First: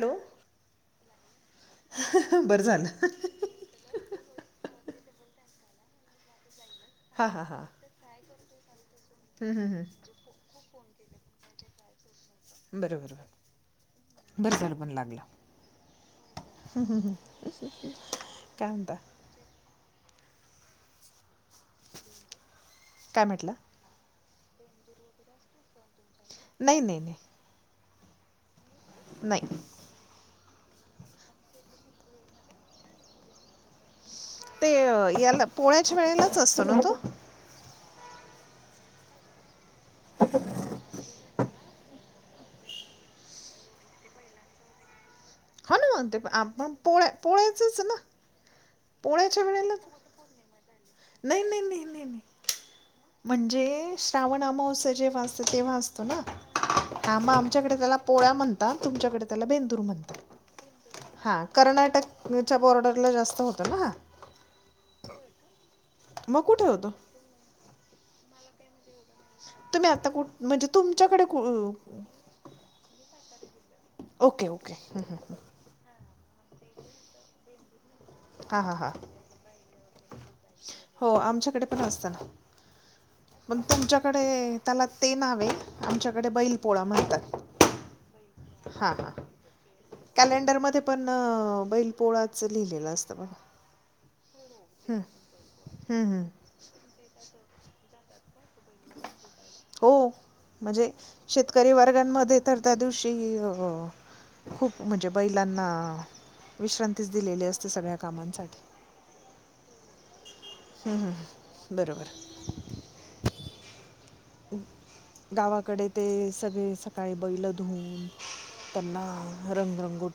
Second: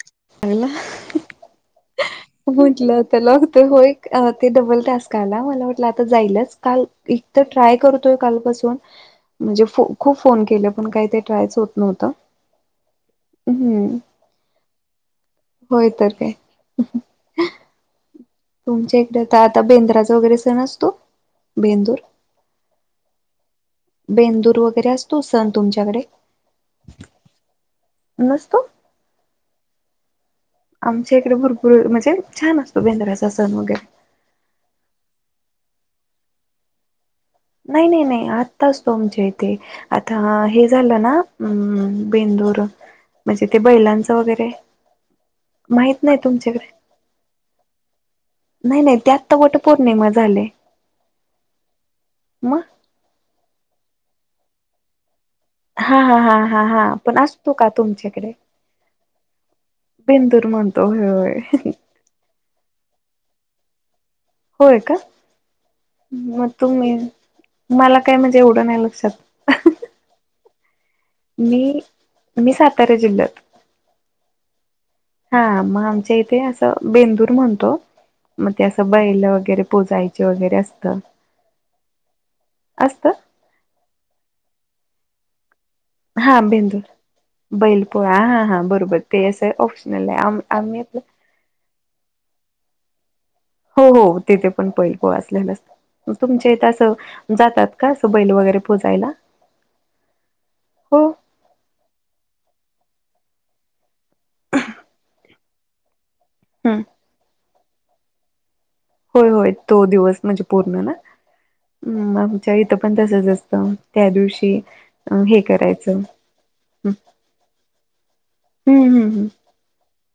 Hello चांगलं,,, बरं झालं म्हटलं आता लागतोय होय. ते डबल टास्क आला, मला वाटलं आता जाईलच, काल एक हां तर हां हां ट्राय करतोय कालपासूनऽ म्हणजे बरं खूप फोन केले पण काही ते ट्रायच होत नव्हत. बर, बर झाल मग. लागला होय तर काय ह, तुमच्या इकडे आ तर आता बेंद्राचा वगैरे सण असतो.. बेंदूर, काय म्हटलं बेंदूर वगैरे असतो सण तुमच्या? नाही, नाही, नाही नसतो. नाही. आमच्या इकडे भरपूर म्हणजे छान असतो बेंदऱ्याचा सण वगैरे ते याला पोळाच्या वेळेलाच असतो ना तो नाही नाही नाही आत्ताच तोमच्या इथे आता हे झालं ना, हम्म बेंदूर म्हणजे ते बैलांचं वगैरे हो ना माहित नाही म्हणते तुमच्याकडे आपण पोळ्या पोळ्याचच ना नाही नाही त्या आतता पोळ्याच्या वट वेळेला पौर्णिमा झाले. नाही नाही नाही नाही नाही मग म्हणजे श्रावण अमावस्या जे वाच तेव्हा हा असतो हा ना हा हा हा पण आ असतो का आमच्याकडे त्याला तुमच्याकडे पोळ्या म्हणता, तुमच्याकडे कर् बेंदूर म्हणतो होय होय [inaudible] जास्त होत ना होय का मग कुठे होतो तुम्ही मला काय म्हणजे एवढं नाही लक्षात तुम्ही आता कुठ म्हणजे तुमच्याकडे कु मी मी सातारा जिल्ह्यात ओके ओके हम् हम् ह् ते असं बेंदूर म्हणतो मग ते हां हां असं हां बैल वगैरे पोचायचे वगैरे असत. असत मग तुमच्याकडे त्याला ते नावे हा बिंदू बैलपोळा हा हा हां बरोबर हां ते असं ऑप्शनल आहे आम्ही आपलं असं लिहिलेलं असत बघ. हो हो तिथे पण पैल हं, असलेलं हं. तुमच्या इथ असं जातात. का स बैल वगैरे पोचायला [inaudible] हो म्हणजे शेतकरी वर्गांमध्ये तर त्या दिवशी खूप म्हणजे बैलांना हम्म विश्रांतीच दिलेली असते सगळ्या कामांसाठी हो होय तो दिवस म्हणजे पूर्ण ना हं, हं, हं. बरोबर आमच्या इथं पण तसच असतं. कऋषी [inaudible] गावाकडे ते सगळे सकाळी बैल धुऊून हम्म त्यांना हम्म. रंगरंगो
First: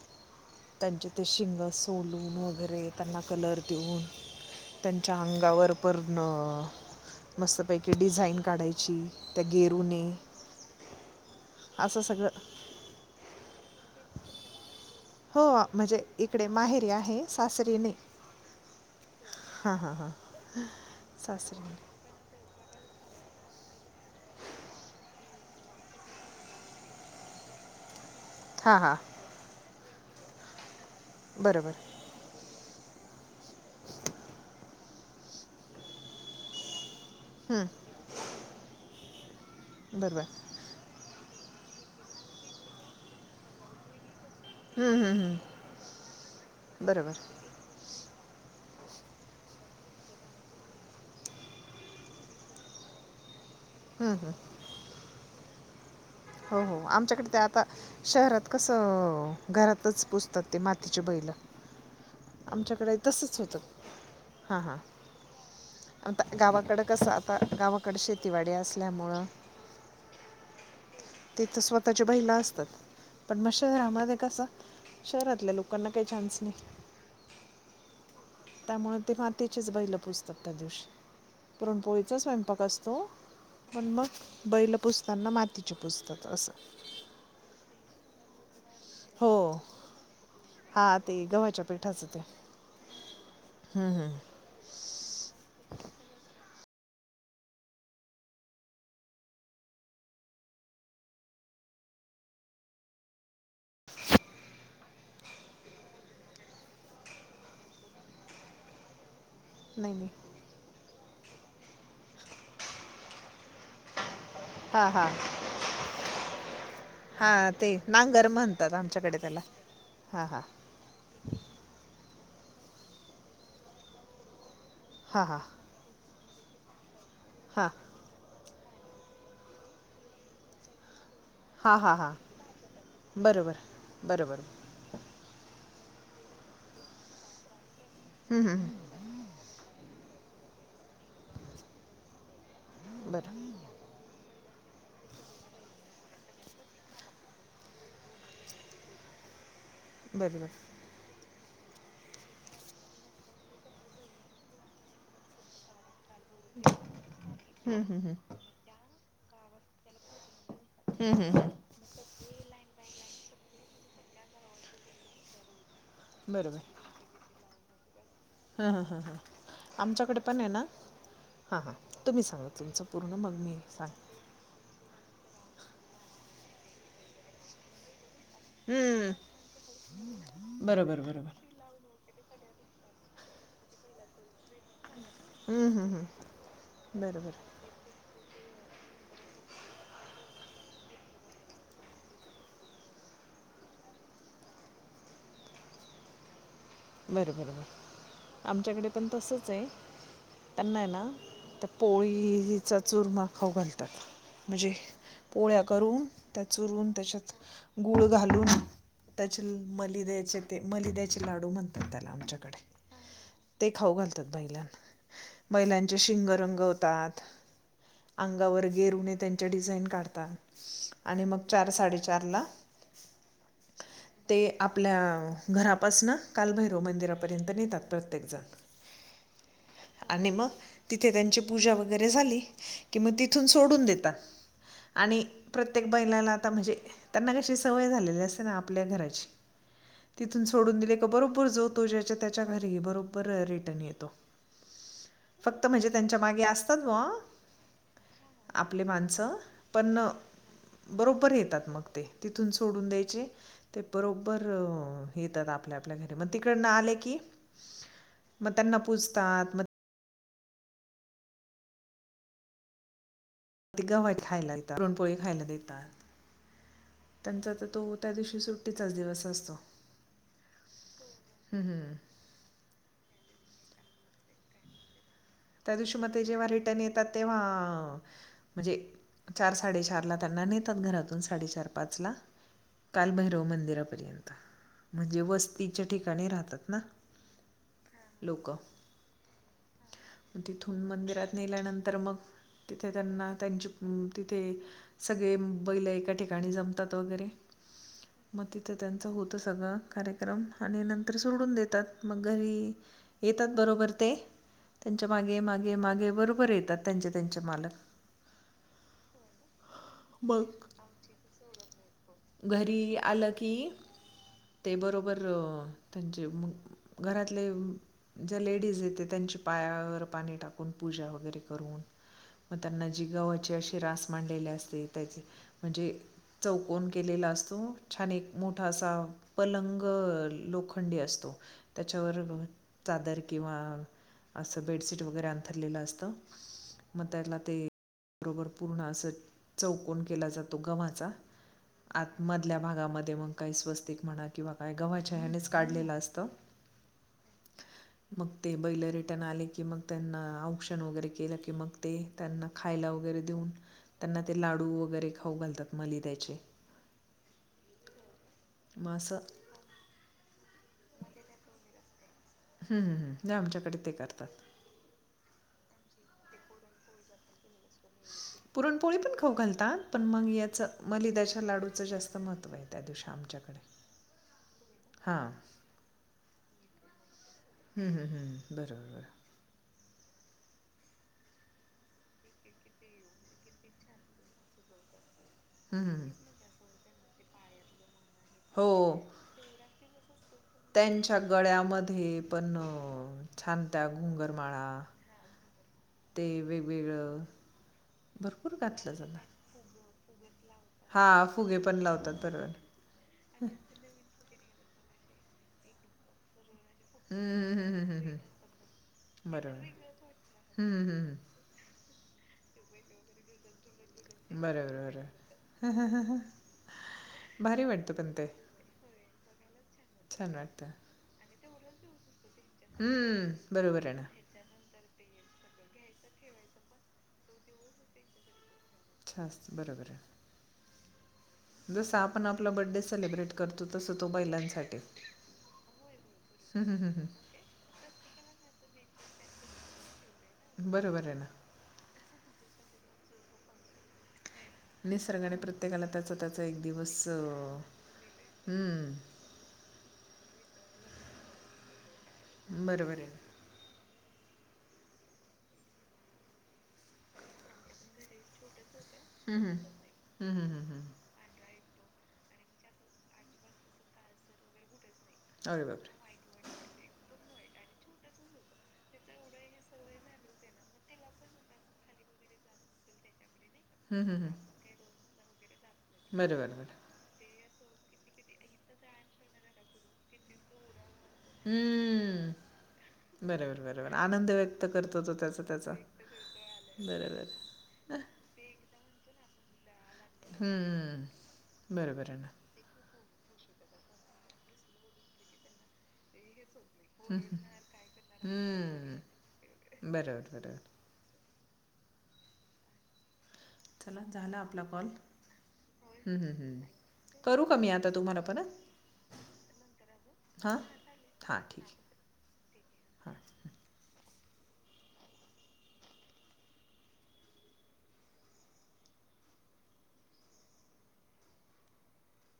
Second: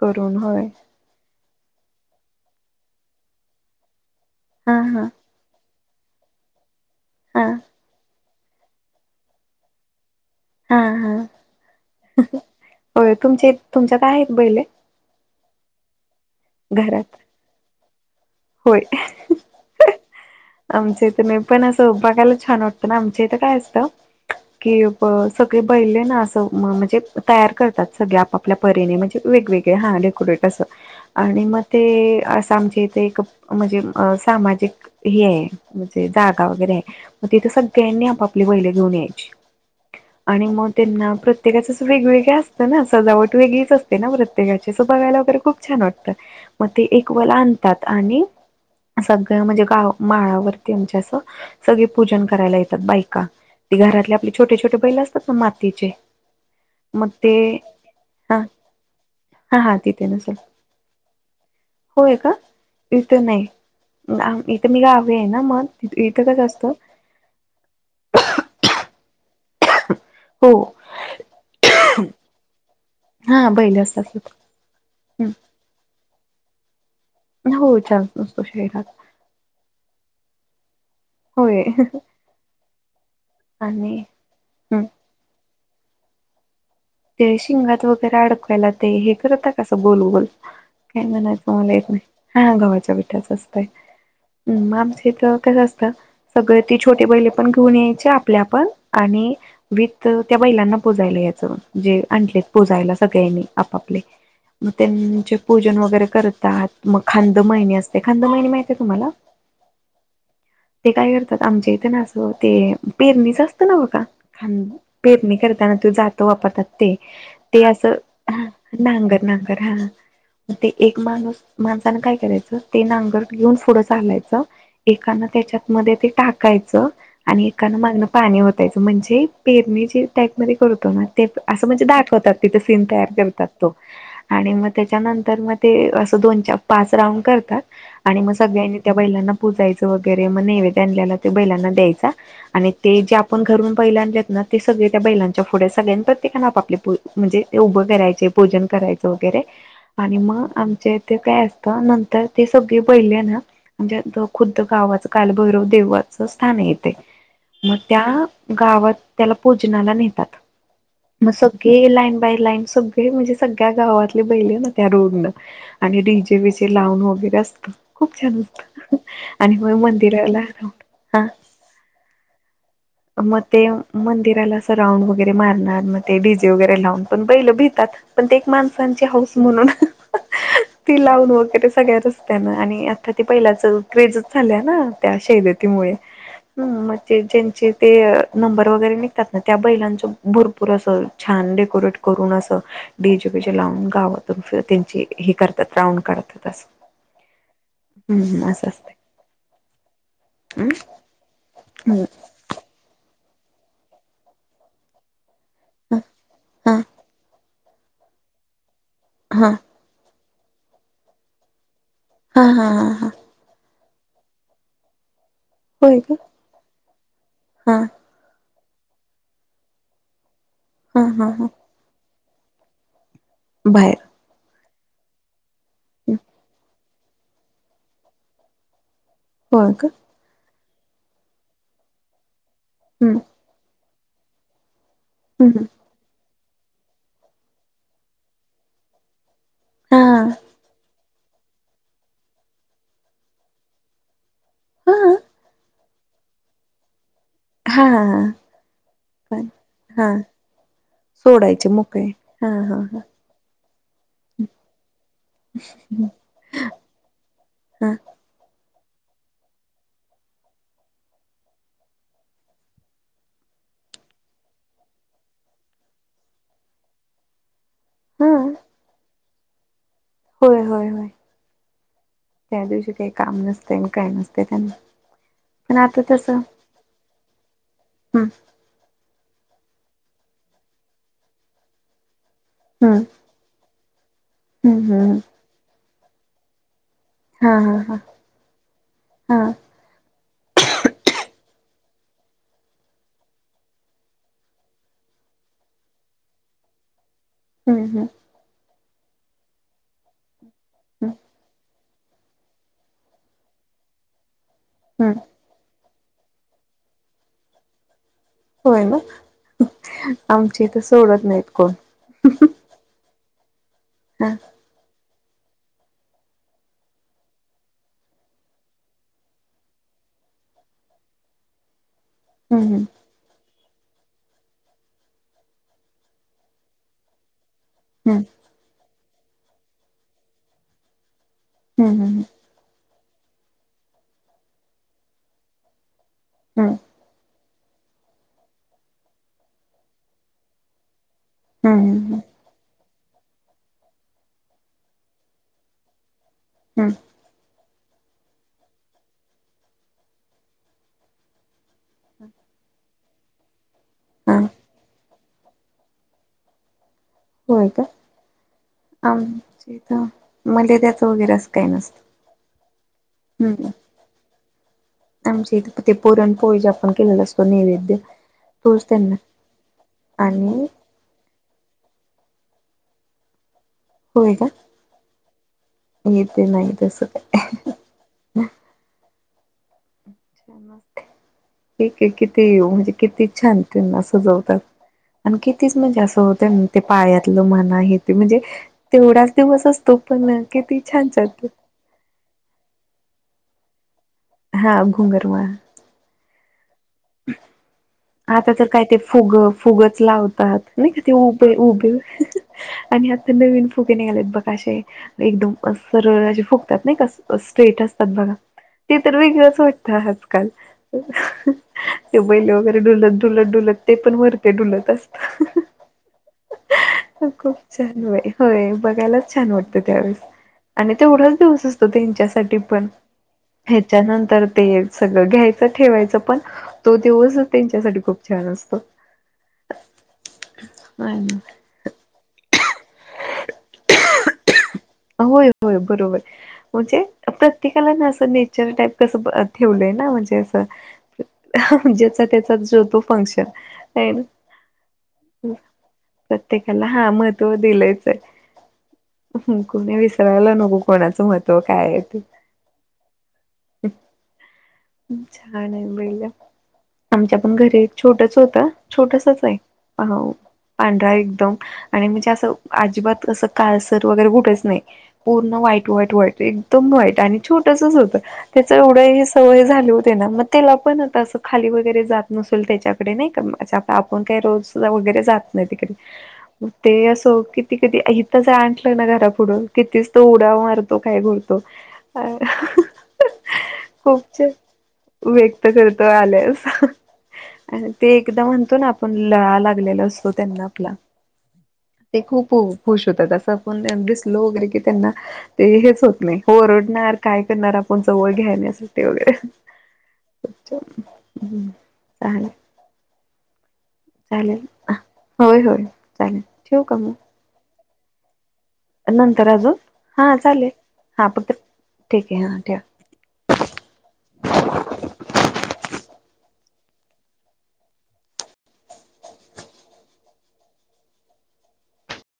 करून हय ते शिंग सोलून वगैरे त्यांना कलर देऊन हा हा त्यांच्या अंगावर पण हा मस्तपैकी डिझाईन काढायची त्या गेरूने हा हा असं सगळं हो तुमचे तुमच्यात आहेत बैले हो म्हणजे इकडे माहेरी आहे सासरी नाही. होय हा हा हा आमच्या इथं नाही पण असं बघायला छान वाटतं ना, आमच्या इथं काय असतं. कि सगळे बैले ना अस म्हणजे तयार करतात सगळे. आपल्या हां हां परीने म्हणजे वेगवेगळे ह डेकोरेट असं आणि मग बरोबर ते असम म्हणजे सामाजिक ह आहे म्हणजे जागा वगैरे. ग तिथे सगळ्यांनी आपापली बैले घेऊन यायची बरोबर आणि मग त्यांना प्रत्य प्रत्येकाच वेगवेगळं असतं ना सजावट वेगळीच असते ना व्रत. तेच बघायला वगैरे खूप छान वाटतं मग ते एक वल बरोबर आणतात आणि सगळं म्हणजे गाव माळावरती आमच्या असं सगळे पूजन करायला येतात बायका. ती घरातले आपली छोटे छोटे बैल असतात ना मातीचे. हो हो आमच्याकडे ते आता हा शहरात कसं हा हा घरातच तिथे नसेल पुजतात ते मातीच्या बैल [inaudible] होय का आमच्याकडे इथ तसंच नाही. होतं हां मी गावी आहे ना मग आता इथं कसं असतं गावाकड कस आता गावाकडे शेतीवाडी असल्यामुळें. हो. तिथं स्वतःच्या बैल असतात. पण हा मग बैल शहरामध्ये असतात. कस हम्म शहरातल्या लोकांना काही चान्स नाही. हो चाल. त्यामुळे ते मातीचेच बहिलं पुस्तक त्या दिवशी. होय पुरण पोळीचा स्वयंपाक असतो पण आणि मग बैल हम्म पुजताना माती. ची पुस्तक असं. ते शिंगात वगैरे अडकावायला ते हे हो करत कसं गोलगोल. हां काही ते म्हणायचं गव्हाच्या मला येत नाही पिठाचं ते हा गव्हाच्या पिठाचा असतय. हम् आमचे तर कस असत सगळ. ती छोटी बैले पण घेऊन यायचे आपल्या आपण आणि विथ त्या बैलांना पोजायला यायचं. जे आणले पुजायला सगळ्यांनी आपापले. मग त्यांचे पूजन वगैरे करतात मग खांद मळनी असते खांद मळनी माहिती आहे तुम्हाला? नाही नाही. ते काय करतात आमच्या इथं ना असं ते पेरणीचं असतं ना ब का. खां हां हां पेरणी करताना त जात वापरतात. ते हा ते असं नांगर म्हणतात आमच्याकडे नांगर त्याला नांगर हा. मग ते एक माणूस माणसान काय. करायच ते नांगर घेऊन पुढं चालायचं हा एकान हा त्याच्यात मध्ये ते टाकायचं. आणि हा एकानं मागणं पाणी ओतायचं म्हणजे पेरणी जे टॅपमध्ये करतो ना ते. असं हा म्हणजे हा हा दाखवतात तिथे सीन तयार करतात बरोबर तो बरोबर आणि मग त्याच्यानंतर मग. ते असं दोन चार पाच राऊंड करतात आणि मग हम्म, सगळ्यांनी त्या बैलांना पूजायच. वेगैरे मग नैवेद्य आण बैलांना द्यायचा आणि ते हम्म. जे आपण बरं घरून बैल आणली ते. ना ते सगळे त्या बैलांच्या पुढ्या सगळ्यां पण. ते धाण आपले म्हणजे उभं करायचे पूजन करायचं वगैरे. आणि मग बरोबर आमचे इथे काय असत. नंतर ते सगळे पहिले ना म्हणजे खुद्द गावाचं कालभैरव देवाचं स्थान आहे. मग त्या गावात त्याला पुजनाला नेतात. मग सगळे लाईन बाय लाईन सगळे म्हणजे सगळ्या गावातले बैल येतात ना त्या रोडनं. आणि रडी जे बरोबर वचे लावून वगैरे असतं. खूप छान हां हां होत हां आणि मग मंदिराला. हा हा तुम्ही सांगा तुमचं पूर्ण मग मी ते सांग. मंदिराला असं राऊंड वगैरे मारणार मग ते डीजे वगैरे लावून पण पहिलं भितात पण ते एक माणसांचे हौऊस हम्म म्हणून. ती बरोबर लावून बरोबर वगैरे सगळ्या रस्तात्या ना आणि आता ती पहिल्याच क्रेजच झाल्या ना. त्या हम्म शैलतीमुळे हम्म हम्म ह म्हगजे बरोबर ज्यांचे ते. नंबर वगैरे निघतात ना त्या बैलांच भर. छान डेकोरेट करून असं डीजे बीजे लावून गावातच त्यांचे हे करतात. राऊंड काढतात अस. बरोबर, आमच्याकडे असतंय पण तसच आहे. त्यांना आहे ना त्या हम्म पोळीचा चुरमा खाऊ घा. म्हणजे पोळ्या करून त्या हा चुरून त्याच्यात गूळ घालून त्याचे हा हा मलिद्याचे ते मलिद्याचे लाडू म्हणतात. हा आमच्याकडे हा हा हा ते खाऊ घालतात बैलाला बैलांचे होय का शिंग रंगवतात. हा अंगावर येरुने त्यांच्या डिझाईन काढतात हा आणि हा मग हा चार साडेचार ला बाहेर. ते आपल्या घरापासन कालभैरव मंदिरापर्यंत नेतात प्रत्येकजण होय का? आणि मग तिथे त्यांची पूजा वगैरे झाली कि मग हम्म तिथून सोडून देत. आणि हम्म प्रत्येक बैलाला त्याना म्हणजे त्यांना कशी सवय झालेली असते. ना आपल्या घराची हा तिथून सोडून दिल की, मग बरोबर जो तो त्याच्या घरी बरोबर रिटर्न येतो. हा फक्त म्हणजे, त्यांच्या मागे असतात बुवा हा आपले माणसं पण हा बरोबर येतात सोडायचे मग ते मोकळे हा तिथून हा सोडून हा द्यायचे ते बरोबर येतात आपल्या मग तिकडन आले की हा मग त्यांना पूजतात मग ते गावात खायला येतात. पूरणपोळी खायला देतात त्यांच तो त्या हा दिवशी सुट्टीचाच दिवस असतो. होय होय होय हम्म. हम्म. त्या दिवशी काही काम नसत. काय नसते त्यांना. त्या पण दिवशी आता म ते तसं जेव्हा रिटर्न येतात तेव्हा हम्म म्हणजे चार साडेचारला त्यांना नेतात घरातून साडेचार पाच ला हम्म कालभैरव मंदिरामध्ये हम्म हम्म म्हणजे वस्तीच्या ठिकाणी राहतात ना. हा हा हा लोक हा तिथून मंदिरात नेल्यानंतर मग, तिथे त्यांना त्यांची तिथे सगळे बैल एका ठिकाणी जमतात वगैरे हम्म हम्म मग तिथं त्यांच होत सगळं कार्यक्रम आणि हम्म नंतर सोडून देतात. मग घरी येतात बरोबर ते त्यांच्या हम्म मागे मागे मागे बरोबर येतात त्यांचे त्यांचे मालक होय ना आमची इथ सोडत नाहीत कोण घरी आलं की हा ते बरोबर अ, [inaudible] त्यांचे मग घरातले ज्या लेडीज येते. त्यांची पायावर पाणी टाकून. पूजा वगैरे करून. मग हम्म त्यांना जी गावाची अशी रास मांडलेली असते त्या म्हणजे चौक कोण केलेला असतो छान हम्म एक मोठा असा पलंग लोखंडी असतो. हम्म त्याच्यावर हम्म चादर किंवा असं बेडशीट वगैरे अंथरलेलं असतं. हम्म मगं त्यातला ते बरोबर पूर्ण असं चौकन केला जातो गव्हाचा हम्म आत हम्म मधल्या भागामध्ये मग काही स्वस्तिक म्हणा किंवा काय गव्हाच्या हेनेच काढलेलं असतं. हम, मग ते बैल रिटर्न आले. की मग त्, यांना औक्षण वगैरे केलं की मग ते त्यांना खायला वगैरे देऊन त्यांना हा ते लाडू वगैरे खाऊ घालतात मालिद्याचे. होय, का मग असं आमच्या इथं मलिद्याच वगैरे अस काही नसतं. हम्म हम् हम् नाही हम्म आमच्याकडे ते करतात. आमच्या इथे ते पुरण पोळी आपण जे केलेलं असते. पुरणपोळी पण खाऊ घालता पण मग याच आणि मलिदाच्या लाडूचं जास्त महत्व आहे त्या दिवशी आमच्याकडे होय का हां एक ते नाही तस काय हम्म हम्म हम्म बरोबर, अ्छा मस्त ठीक आहे किती म्हणजे किती छान त्यांना सजवतात आणि कितीच हं, हं, म्हणजे हं. असं होत ना ते पायातलं म्हन आहे ते म्हणजे हो तेवढाच दिवस असतो पण किती छान त्यांच्या जातो गळ्यामध्ये पण छान हा घुंगरवा [unintelligible] आता तर काय घातलं ते जातं फुग फुगच लावत नाही का हा ते उभे फुगे पण उभे लावतात बरोबर आणि आता नवीन फुगे निघालेत बघ एकदम सरळे फुकतात नाही का हम्म, स्ट्रेट हम्म, हम्म, हम्म, असतात हम्म. बघा त तर वेगळंच बरोबर वाटतं आजकाल हम्म, हम्म, हम्म. ते बैले वगैरे डुलत- डुलत - डुलत ते पण वरते बरोबर डुलत बरोबर असतं खूप भारी वाटतं छान पण ते होय- होय बघायलाच छान वाटतं त्यावेळेस छान वाटतं आणि तेवढाच दिवस असतो तेंच्या साठी पण हम्म बरोबर आहे ना हेच्यानंतर ते सगळं घ्यायचं ठेवायचं पण तो दिवस त्यांच्यासाठी खूप छान असतो. बरोबर आहे. जसं आपण आपला बडे सेलिब्रेट करतो तसं तो बैलांसाठी होय होय बरोबर हम्म, म्हणजे हम्म, प्रत्येकाला ना असं पिक्चर टाईप कसं ब ठेवलंय ना म्हणजे असं हम्म. बरोबर आहे ना त्याचा जो तो फंक्शन निसर्गाने प्रत्येकाला त्याचा त्याचा एक प्रत्येकाला दिवस हा महत्त्व दिलंच हम्म आहे कोणी विसरायला नको कोणाचं महत्व काय ते बरोबर आहे. छान आहे बैलं आमच्या पण घरी एक छोटसं होतं हं, छोटसंचं आहे हं. हा हो हं, हं, हं, हं. पांढरा एकदम आणि म्हणजे असं अजिबात असं काळसर वगैरे कुठेच नाही पूर्ण अरे व्हाईट - बापरे! व्हाईट -एकदम व्हाईट आणि छोटसंच होत त्याचं एवढं हे सवय झाली होते ना मग त्याला पण आता असं खाली वगैरे जात न असलं त्याच्याकडे नाही का म अच्छा आता हं, हं, आपण हं. काही रोज वगैरे जात नाही तिकडे बरोबर, बरोबर. ते असं की ते कधी हितच आणलं ना घरा पुुढं कि तीच तो उड्या मारत तो काय बोलतो अ हम्म. बरोबर बरोबर आनंद व्यक्त करतो तो त्याचा व्यक्त त्याचा करतो आल्यास बरोबर आणि ते एकदा म्हणतो ना पण लळा लागलेला असतो त्यांना आपला हम्म. बरोबर आहे ते ना. खूप खुश होत असं कोण तेंना दिसलं वगैरे कि त्यांना ते हेच होत नाही ओरडणार काय करणार आपण जवळ हम्म. घ्याण्यासाठी वगैरे बरोबर, बरोबर. हम्म झाला चला झाला आपला कॉल होय हम्म चालेल हम्म ठेव का मग करू का मी आता तुम्हाला परत? नंतर अजून हा हां? चालेल हा हां, फक्त ठीक आहे. ठीक आहे हा हां. ठेवा [inaudible]